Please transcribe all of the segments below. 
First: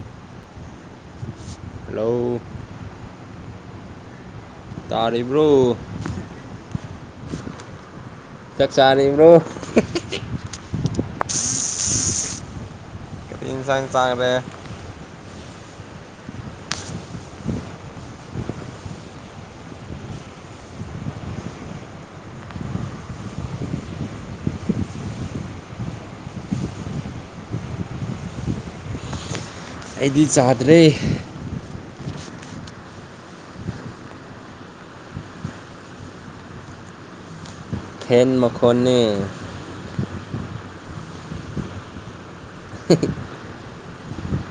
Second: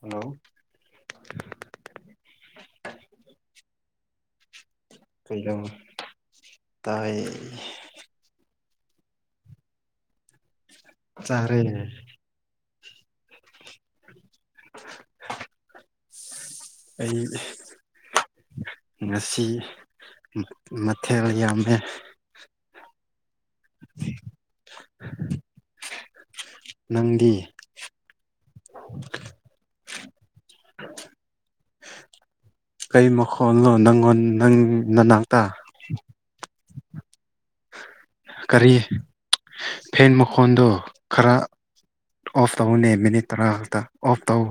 hello hello ꯇꯔꯤ ꯏꯕ꯭ꯔꯣ ꯀꯩꯗꯧ ꯇꯥꯏ ꯆꯥꯛꯆꯥ ꯂꯩꯔꯤꯕ꯭ꯔꯣ ꯆꯥꯔꯦ ꯤꯟꯁꯥꯡ ꯆꯥꯡꯒꯔꯦ ꯑꯩ ꯉꯁꯤ ꯃꯊꯦꯜ ꯌꯥꯝꯃꯦ [unintelligible] ꯅꯪꯗꯤ ꯑꯩꯗꯤ ꯆꯥꯗ꯭ꯔꯦ ꯀꯩ ꯃꯈꯣꯜꯅꯣ ꯅꯪꯣꯟ ꯅꯪ ꯅꯅꯥꯇꯥ ꯐꯦꯟ ꯀꯔꯤ ꯃꯈꯣꯟꯅꯦ ꯐꯦꯟ ꯃꯈꯣꯟꯗꯣ ꯈꯔ ꯑꯣꯐ ꯇꯥꯧꯅꯦ ꯃꯤꯅꯤ ꯇꯔ ꯍꯇ ꯑꯣꯐ ꯇꯧ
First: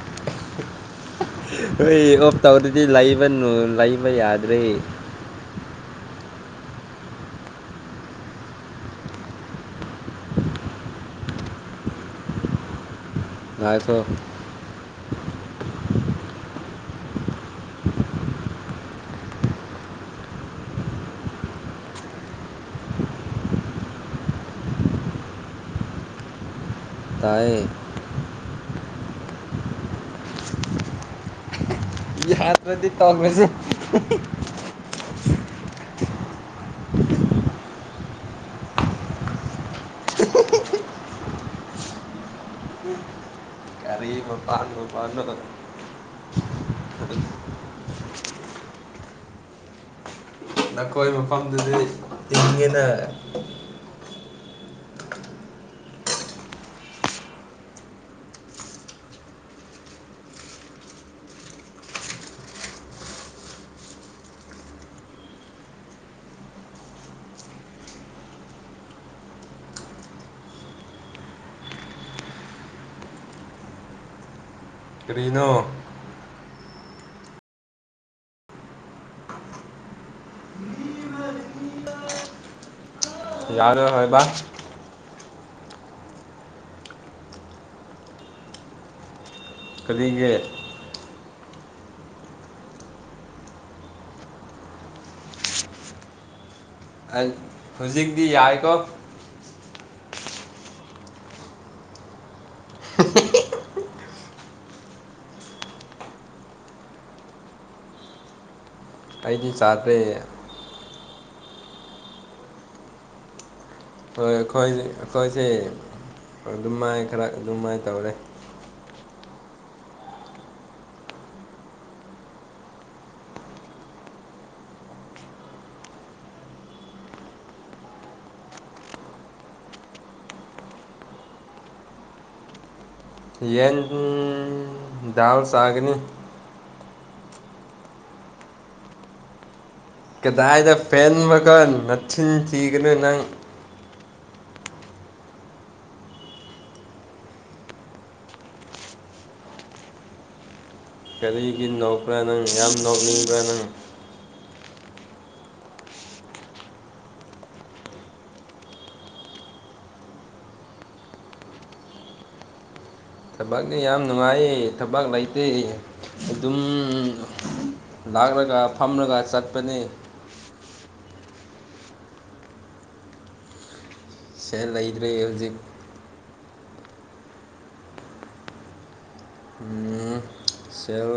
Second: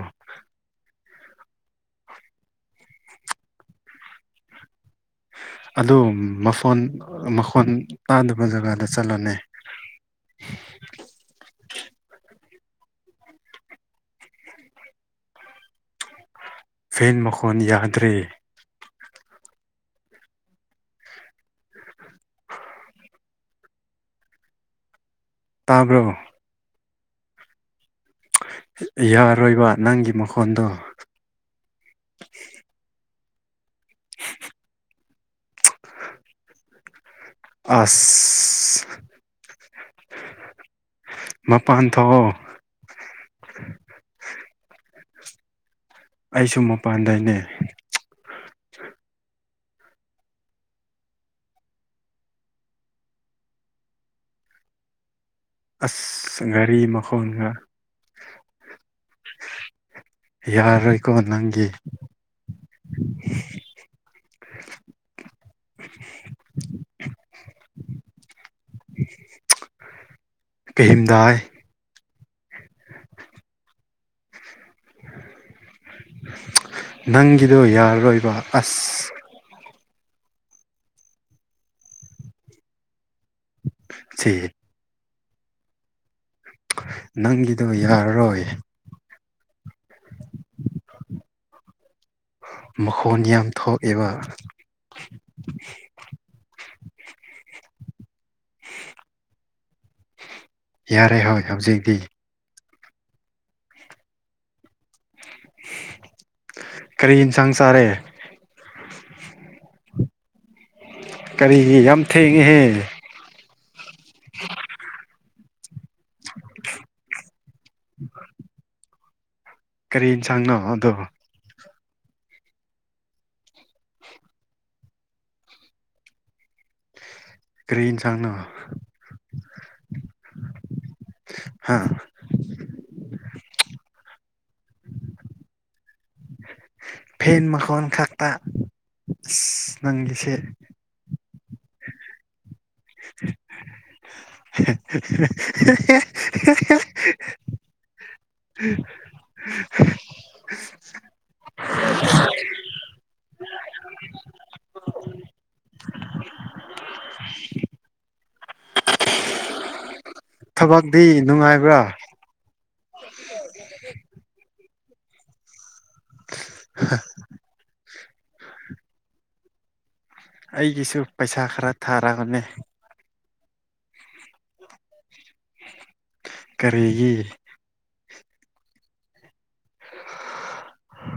ꯍꯣꯏ ꯑꯣꯞ ꯇꯧꯔꯗꯤ ꯂꯩꯕꯅꯨ ꯂꯩꯕ ꯌꯥꯗ꯭ꯔꯦ ꯑꯗꯨ ꯃꯈꯣꯟ ꯃꯈꯣꯟ ꯇꯥꯗꯕ ꯖꯒꯥꯗ ꯆꯠꯂꯅꯦ [unintelligible] ꯥꯏꯀ ꯐꯦꯟ ꯃꯈꯣꯟ ꯌꯥꯗ꯭ꯔꯦ ꯇꯥꯕ꯭ꯔꯣ ꯇꯌꯦ ꯌꯥꯔꯣꯏꯕ ꯅꯪꯒꯤ ꯃꯈꯣꯟꯗꯣ ꯑꯗꯕꯗꯤ ꯇꯉꯁꯤ ꯎ ꯑ ꯃꯄꯥꯟ ꯊꯣꯛ ꯑꯗ ꯑꯩꯁꯨ ꯃꯄꯥꯟꯗꯅꯦ ꯅꯈꯣꯏ ꯃꯐꯝꯗꯨꯗꯤ ꯇꯤꯡꯉꯦꯅ ꯑꯁ ꯘꯔꯤ ꯃꯈꯣꯡꯒ ꯌꯥꯔꯣꯏꯀꯣ ꯅꯪꯒꯤ [unintelligible] [unintelligible] ꯀꯝꯗꯥꯏ ꯀꯅꯣ ꯅꯪꯒꯤꯗꯣ ꯌꯥꯔꯔꯣꯏꯕ ꯑꯁ ꯌꯥꯔꯦ ꯍꯕ ꯁꯤ ꯅꯪꯒꯤꯗꯣ ꯑꯃꯁꯨꯡ ꯌꯥꯔꯔꯣꯏ ꯀꯔꯤꯒꯤ ꯃꯈꯣꯟ ꯌꯥꯝ ꯊꯣꯛꯑꯕ ꯍꯧꯖꯤꯛꯇꯤ ꯌꯥꯏꯀꯣ ꯌꯥꯔꯦ ꯍꯣꯏ ꯍꯧꯖꯤꯛꯇꯤ [unintelligible] ꯀꯔꯤ ꯌꯦꯟꯁꯥꯡ ꯆꯥꯔꯦ ꯑꯩꯗꯤ ꯆꯥꯗ꯭ꯔꯦ ꯀꯔꯤꯒꯤ ꯌꯥꯝ ꯊꯦꯡꯉꯤꯍꯦ ꯍꯣꯏ ꯑꯩꯈꯣꯏꯁꯦ ꯑꯩꯈꯣꯏꯁꯦ ꯑꯗꯨꯝ ꯃꯥꯏ ꯈꯔ ꯑꯗꯨꯝ ꯃꯥꯏꯅ ꯇꯧꯔꯦ ꯀꯔꯤ ꯌꯦꯟꯁꯥꯡꯅꯕ ꯑꯗꯣ ꯀꯔꯤꯟꯁꯥꯡꯅ ꯍꯥꯥ ꯌꯦꯟ ꯗꯥꯜ ꯆꯥꯒꯅꯤ ꯐꯦꯟ ꯃꯈꯣꯟ ꯈꯛꯇ ꯅꯪꯒꯤꯁꯦ ꯀꯗꯥꯏꯗ ꯐꯦꯟꯃꯒ ꯅꯠꯁꯤꯤꯟꯈꯤꯤꯒꯅꯣ ꯅꯪ [unintelligible] ꯎ ꯀꯔꯤꯒꯤ ꯅꯣꯛꯄ꯭ꯔꯥ ꯅꯪ ꯌꯥꯝ ꯅꯣꯛꯅꯤꯡꯕ꯭ꯔꯥ ꯅꯪ ꯊꯕꯛꯇꯤ ꯅꯨꯡꯉꯥꯏꯕ꯭ꯔꯥ ꯊꯕꯛꯁ ꯌꯥꯝ ꯅꯨꯡꯉꯥꯏꯌꯦ ꯊꯕꯛ ꯂꯩꯇꯦ ꯑꯗꯨꯝ ꯂꯥꯛꯂꯒ ꯐꯝꯂꯒ ꯆꯠꯄꯅꯤ ꯑꯩꯒꯤꯁꯨ ꯄꯩꯁꯥ ꯈꯔ ꯊꯥꯔꯒꯅꯦ ꯁꯦ ꯂꯩꯇ꯭ꯔꯦ ꯍꯧꯖꯤꯛ ꯀꯔꯤꯒꯤ ꯎ ꯁꯦꯜ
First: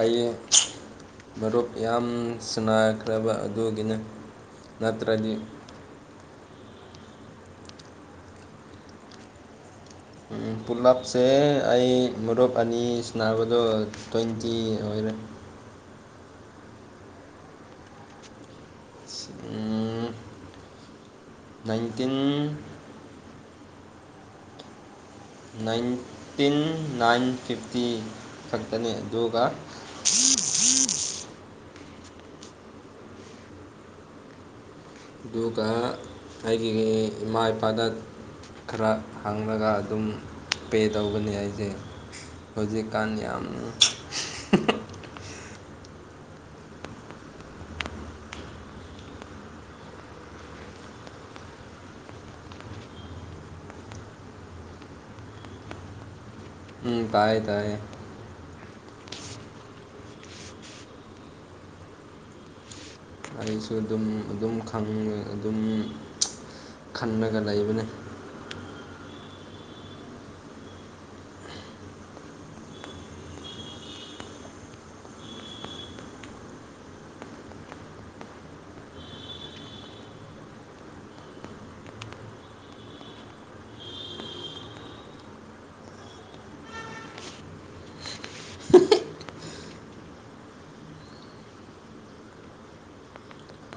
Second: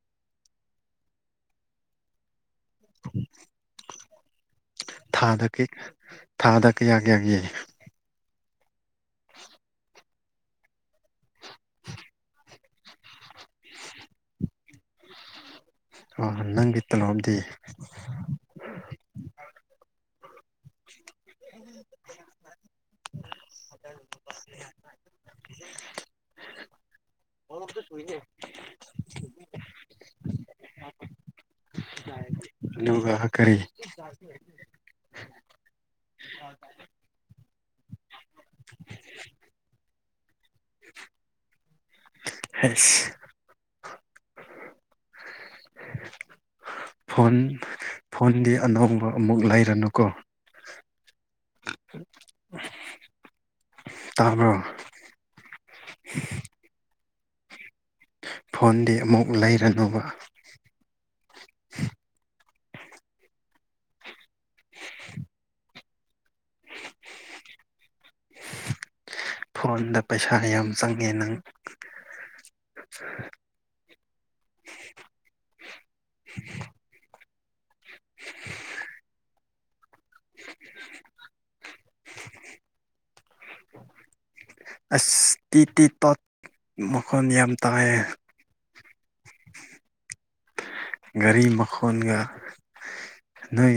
ꯑꯩ ꯃꯔꯨꯞ ꯌꯥꯝ ꯁꯅꯥꯈ꯭ꯔꯕ ꯑꯗꯨꯒꯤꯅꯤ ꯅꯠꯇ꯭ꯔꯗꯤ ꯊꯥꯗ ꯊꯥꯗ ꯀ ꯌꯥ ꯀꯦ ꯌꯥꯒ ꯌꯥꯏ ꯄꯨꯂꯞꯁꯦ ꯑꯩ ꯃꯔꯨꯞ ꯑꯅꯤ ꯁꯕꯗꯣ ꯇ꯭ꯋꯦꯟꯇꯤ ꯑꯣꯏꯔꯦ ꯑ ꯅꯪꯒꯤ ꯇꯅꯣꯝꯗꯤ ꯅꯥꯏꯟꯇꯤꯟ ꯅꯥꯏꯟꯇꯤꯟ ꯅꯥꯏꯟ ꯐꯤꯐꯇꯤ ꯈꯛꯇꯅꯤ ꯑꯗꯨꯒ ꯑꯅꯒ ꯈꯔꯤ ꯑꯗꯨꯒ ꯑꯩꯒꯤ ꯏꯃꯥ ꯏꯄꯥꯗ ꯈꯔ ꯍꯥꯡꯉꯒ ꯑꯗꯨꯝ ꯄꯦ ꯇꯧꯒꯅꯤ ꯑꯩꯁꯦ ꯍꯧꯖꯤꯛꯀꯥꯟ ꯑꯁ ꯌꯥꯝꯅ ꯐꯣꯟ ꯐꯣꯟꯗꯤ ꯑꯅꯧꯕ ꯑꯃꯨꯛ ꯂꯩꯔꯅꯨꯀꯣ ꯇꯥꯔꯕ ꯎꯝ ꯇꯥꯏꯌꯦ ꯇꯑꯌꯦ ꯐꯣꯟꯗꯤ ꯑꯃꯨꯛ ꯂꯩꯔꯅꯨꯕ ꯑꯩꯁꯨ ꯑꯗꯨꯝ ꯑꯗꯨꯝ ꯈꯪꯦ ꯑꯗꯨꯝ ꯈꯟꯅꯂꯒ ꯂꯩꯕꯅꯤ ꯐꯣꯟꯗ ꯄꯩꯁꯥ ꯌꯥꯝ ꯆꯪꯉꯦ ꯅꯪ [unintelligible] [unintelligible] [unintelligible] ꯑꯁ ꯇꯤꯠ ꯇꯤꯠ ꯇꯣꯠ ꯃꯈꯣꯟ ꯌꯥꯝ ꯇꯉꯥꯌꯦ [unintelligible] ꯒꯥꯔꯤ ꯃꯈꯣꯟꯒ ꯅꯣꯏ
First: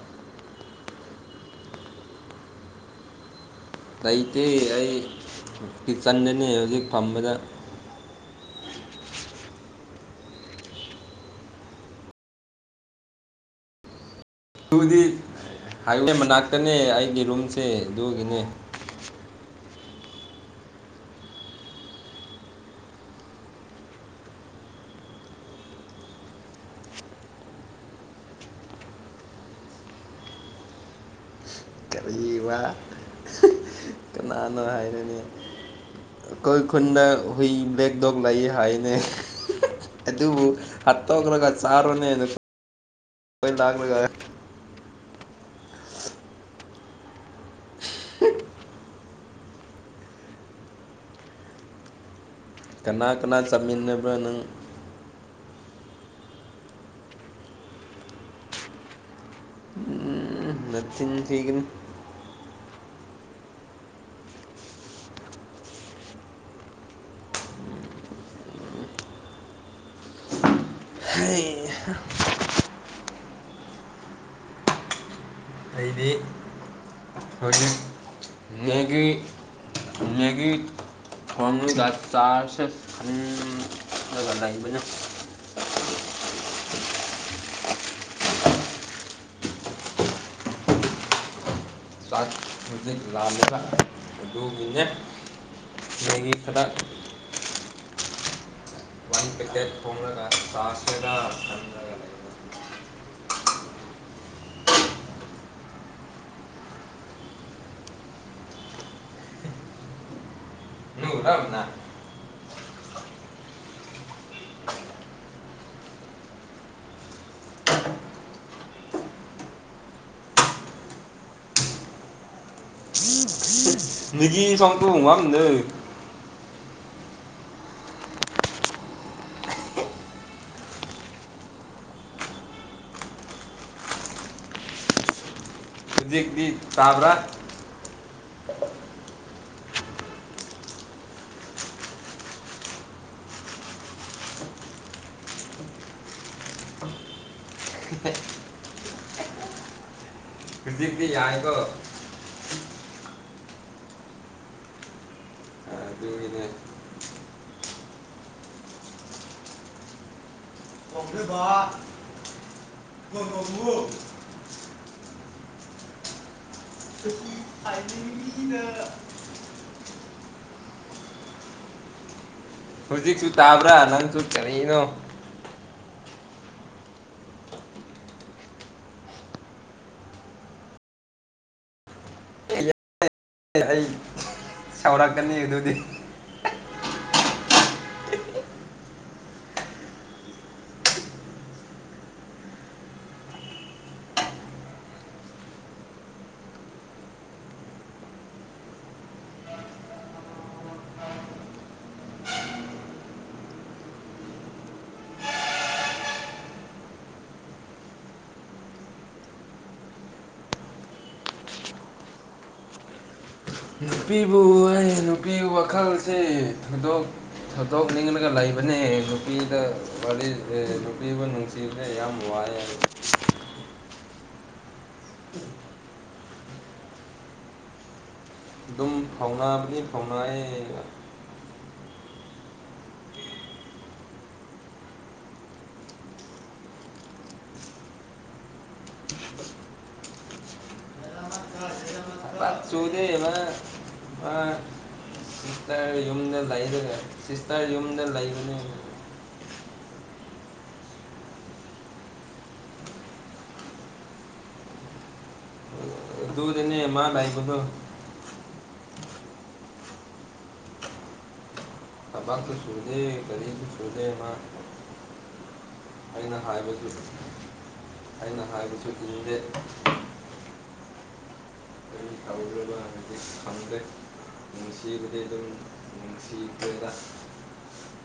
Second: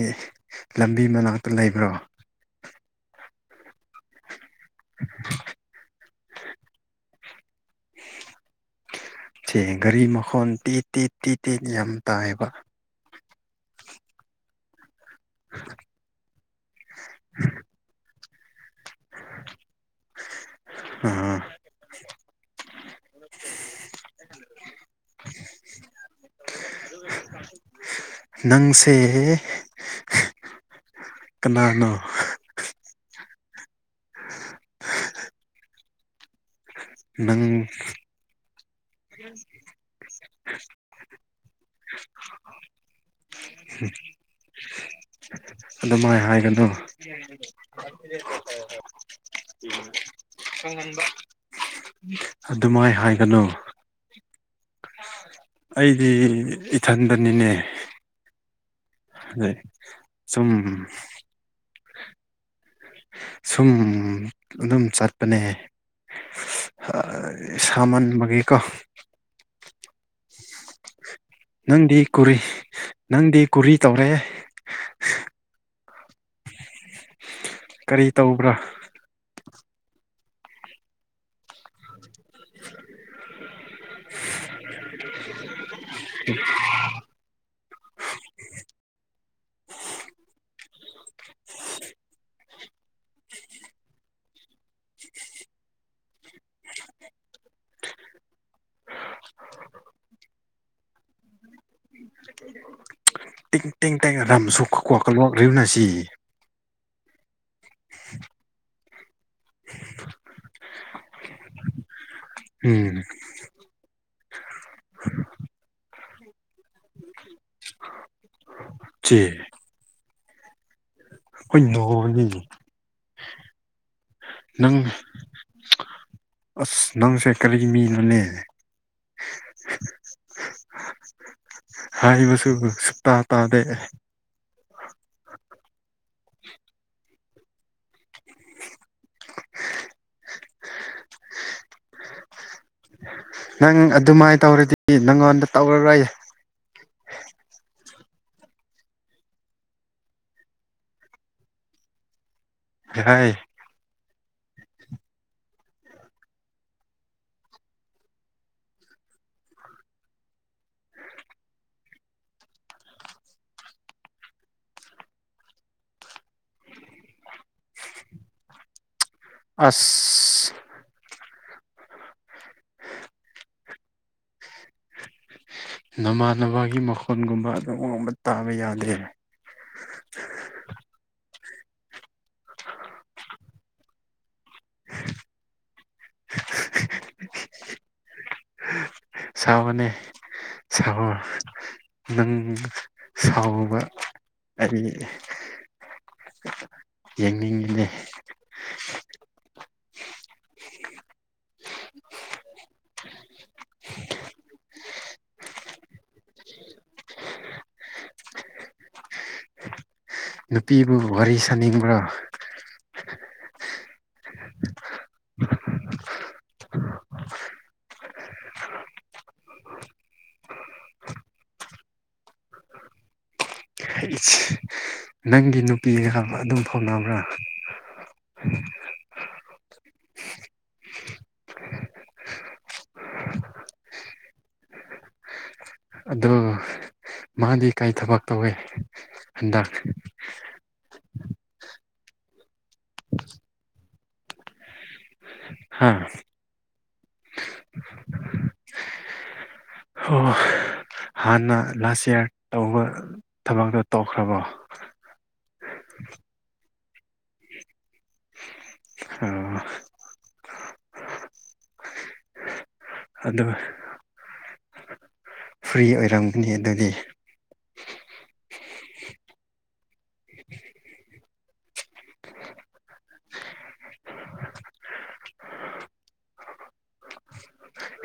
ꯂꯝꯕꯤ ꯃꯅꯥꯛꯇ ꯂꯩꯕ꯭ꯔꯣ ꯂꯩꯇꯦ ꯑꯩ ꯀꯤꯠꯆꯟꯗꯅꯤ ꯍꯧꯖꯤꯛ ꯐꯝꯕꯗ [unintelligible] ꯁꯦ ꯒꯥꯔꯤ ꯃꯈꯣꯟ ꯇꯤꯠ ꯇꯤꯠ ꯇꯤꯠ ꯇ ꯌꯥꯝ ꯇꯥꯏꯌꯦꯕ ꯑꯗꯨꯗꯤ ꯍꯥꯏꯋꯦ ꯃꯅꯥꯛꯇꯅꯦ ꯑꯩꯒꯤ ꯔꯨꯝꯁꯦ ꯑꯗꯨꯒꯤꯅꯦ ꯑꯍꯥ [unintelligible] [unintelligible] ꯅꯪꯁꯦ ꯀꯅꯥꯅꯣ ꯅꯪꯁꯤꯗꯤꯕ ꯀꯅꯥꯅꯣ ꯍꯥꯏꯔꯅꯦ ꯑꯩꯈꯣꯏ ꯈꯨꯟꯅ ꯅꯪ ꯍꯨꯏ ꯕ꯭ꯂꯦꯛꯒ ꯗꯣꯒ ꯂꯥꯏꯌꯦ ꯍꯥꯏ [unintelligible] ꯌꯣꯏ ꯂꯥꯛꯂꯒ ꯑꯗꯨ ꯃꯥꯏ ꯍꯥꯏꯒꯅꯣ ꯑꯗꯨꯃꯥꯏ ꯍꯥꯏꯒꯅꯨ ꯄꯨꯅꯕ ꯅꯪ ꯑꯩꯗꯤ ꯏꯊꯟꯗꯅꯤꯅꯦ [unintelligible] ꯎꯝ ꯅꯆꯤꯟ ꯊꯤꯒꯅꯨ ꯁꯨꯝ ꯑꯗꯨꯝ ꯆꯠꯄꯅꯦ ꯁꯃꯥꯟ ꯕꯒꯤꯀꯣ [unintelligible] ꯑꯩꯗꯤ ꯅꯪꯗꯤ ꯀꯨꯔꯤ ꯅꯪꯗꯤ ꯀꯨꯔꯤ ꯇꯧꯔꯦ ꯍꯧꯖꯤꯛ ꯀꯔꯤ ꯇꯧꯕ꯭ꯔꯥ ꯃꯦꯒꯤ ꯃꯅꯨꯡꯗ ꯆꯥꯔꯁꯦ ꯈꯟꯂꯒ ꯂꯩꯕꯅꯦ [unintelligible] [unintelligible] ꯑꯗꯨ ꯂꯥꯜꯂꯦꯅꯥ ꯑꯗꯨ ꯑꯗꯨꯒꯤꯅꯦ ꯑꯗꯨꯒꯤ ꯈꯔ [unintelligible] ꯊꯣꯡꯂꯒ ꯆꯥꯁꯤꯔꯥ ꯈꯟꯕ [unintelligible] [unintelligible] [unintelligible] ꯎꯝ ꯆꯦ [unintelligible] ꯃꯤꯒꯤ ꯅꯪ ꯁꯣꯡꯇꯣ ꯉꯝꯅꯦ ꯑꯁ ꯅꯪꯁꯦ ꯀꯔꯤ ꯃꯤꯅꯣꯅꯦ ꯍꯥꯏꯕꯁꯨ ꯁꯨꯛꯇꯥꯥ ꯇꯥꯗꯦ ꯍꯧꯖꯤꯛꯊꯤ ꯇꯥꯕ꯭ꯔꯥ [unintelligible] ꯅꯪ ꯑꯗꯨꯃꯥꯏꯅ ꯇꯧꯔꯗꯤ ꯅꯪꯉꯣꯟꯗ ꯇꯧꯔꯔꯣꯏ [unintelligible] ꯍꯧꯖꯤꯛꯊꯤ ꯌꯥꯔꯦꯀꯣ ꯌꯥꯥꯏ ꯑꯗꯨꯒꯤꯅꯦ ꯑꯣꯕ ꯑꯁ ꯍꯧꯖꯤꯛꯁꯨ ꯇꯥꯕ꯭ꯔꯥ ꯅꯪꯁꯨ ꯀꯦꯅꯅꯣ ꯅꯃꯥꯟꯅꯕꯒꯤ ꯃꯈꯣꯟꯒꯨꯝꯕ ꯑꯗꯨꯝ ꯋꯥꯡꯕ ꯇꯥꯕ ꯌꯥꯗ꯭ꯔꯦ [unintelligible] ꯁꯧꯔꯥꯛꯅꯤ ꯑꯗꯨꯗꯤ ꯁꯥꯎꯑꫭꯅꯦ ꯁꯥꯔꫭ ꯅꯪ ꯁꯥꯎꯕ ꯑꯩ ꯌꯦꯡꯅꯤꯡꯉꯤꯅ‌ꯦ ꯅꯨꯄꯤꯕꯨ ꯋꯥꯔꯤ ꯁꯥꯅꯤꯡꯕ꯭ꯔꯥ ꯅꯨꯄꯤꯕꯨ ꯑꯩ ꯅꯨꯄꯤ ꯋꯥꯈꯜꯁꯦ ꯊꯗꯣꯛ ꯊꯥꯗꯣꯛꯅꯤꯡꯂꯒ ꯂꯩꯕꯅꯦꯍꯦ ꯅꯨꯄꯤꯗ ꯋꯥꯔꯤ ꯅꯨꯄꯤꯕꯨ ꯅꯨꯡꯁꯤ‌‌ꯦ ꯁꯤꯕꯁ‌ꯦ ꯌꯥꯝ ꯋꯥꯏꯑ ꯅꯪꯒꯤ ꯅꯨꯄꯤꯒ ꯑꯗꯨꯝ ꯐꯥꯎꯅꯕ꯭ꯔꯥ ꯑꯗꯨꯝ ꯐꯥꯎꯅꯥꯕꯗꯤ ꯐꯥꯎꯅꯥꯑ‌ꯦ ꯑꯗꫭ ꯃꯗꯤ ꯀꯩꯏ ꯊꯕꯛ ꯇꯧꯋꯦ ꯍꯟꯗꯛ ꯆꯨꯗ‌ꯦꯕ ꯁꯤꯁꯇꯔ ꯍꯥ ꯌꯨꯝꯗ ꯂꯩꯕꯅ‌ꯦ ꯁꯤꯁꯇꯔ ꯌꯨꯝꯗ ꯂꯩꯕꯅꯦ ꯑꯣ ꯍꯥꯟꯅ ꯂꯥꯁ ꯏꯌꯥꯔ ꯇꯧꯕ ꯊꯕꯛꯇꯣ ꯇꯧꯈ꯭ꯔꯕꯣ ꯑꯗꯨꯗꯥꯅꯦ ꯃꯥ ꯂꯩꯕꯗꯣ ꯑꫭ ꯊꯕꯥꯥꯡꯁꯨ ꯁꯨꯗꯦ ꯑꯗꯨ ꯀꯔꯤꯝ ꯁꯨꯗꯦ ꯃꯥ ꯐ꯭ꯔꯤ ꯑꯩꯅ ꯑꯣꯏꯔꯝꯒꯅꯤ ꯍꯥꯏꯕꯁꯨ ꯑꯗꯨꯗꯤ ꯑꯩꯅ ꯍꯥꯏꯕꯁꯨ ꯏꯅꯤꯡꯗꯦ ꯊꯥꯎꯔ ꯂ [unintelligible] ꯈꯪꯗꯦ ꯅꯨꯡꯁꯤꯕꯗꯩ ꯑꯗꯨꯝ ꯅꯨꯡꯁꯤꯈꯔ‌ꯦꯗꯥ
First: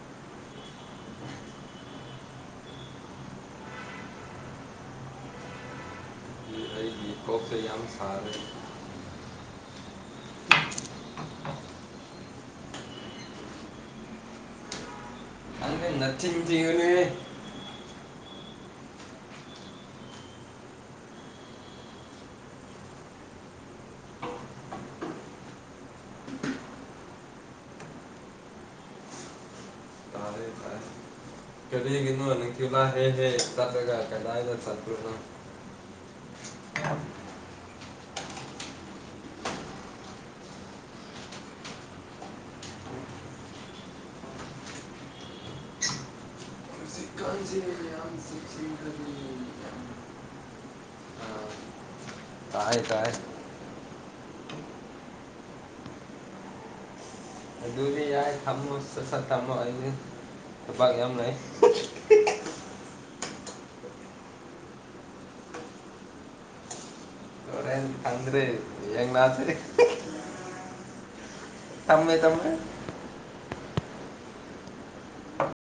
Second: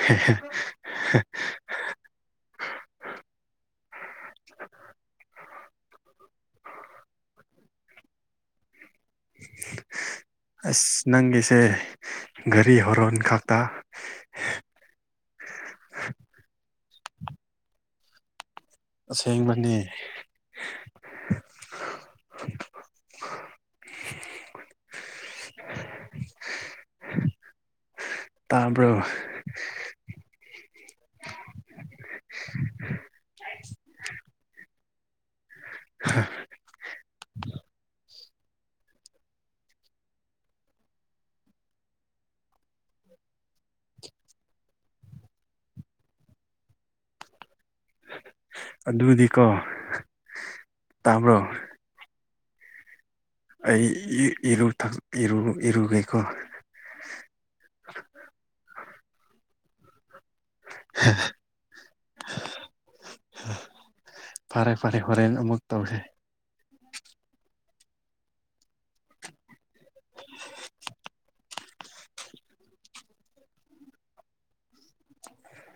ꯍ‌ꯦ ꯍ‌ꯦ ꯑꯩꯒꯤ ꯀꯣꯛꯁꯦ ꯌꯥꯝ ꯁꯥꯔꯦ ꯑꯁ ꯅꯪꯒꯤꯁꯦ ꯘꯔꯤ ꯍꯣꯔꯣꯟ ꯈꯛꯇ ꯅꯆꯤꯟ ꯊꯤꯒꯅꯨꯍ‌ꯦ ꯑꯁꯦꯡꯕꯅꯤ ꯇꯥꯔꯕꯣ ꯀꯔꯤꯒꯤ ꯅꫭ ꯅꯤꯡꯊꯤꯂ ꯍꯦ ꯍꯦ ꯆꯒ ꯀꯗꯥ ꯍꯥꯏꯗ ꯆꯅ ꯑꯁꯤ [unintelligible] ꯑꯗꯨꯗꯤꯀꯣ ꯇꯥꯕ꯭ꯔꯣ ꯥꯇꯥꯏ ꯇꯥꯏ ꯑꯩ ꯏꯔꯨꯒꯦꯀꯣ ꯑꯗꯨꯗꯤ ꯌꯥꯏ ꯊꯝꯃꯣ ꯁꯠ ꯁꯠ ꯊꯝꯃꯣ ꯑꯩꯗꯤ ꯊꯕꯥꯛ ꯌꯥꯝ ꯂꯩ ꯐꯔꯦ ꯐꯔꯦ ꯍꯣꯔꯦꯟ ꯑꯃꯨꯛ ꯇꯧꯁꯦ ꯈꯗꯔꯦ ꯌꯦꯡꯅꯁ‌ꯦ ꯊꯝꯃ‌ꯦ ꯊꯝꯃ‌ꯦ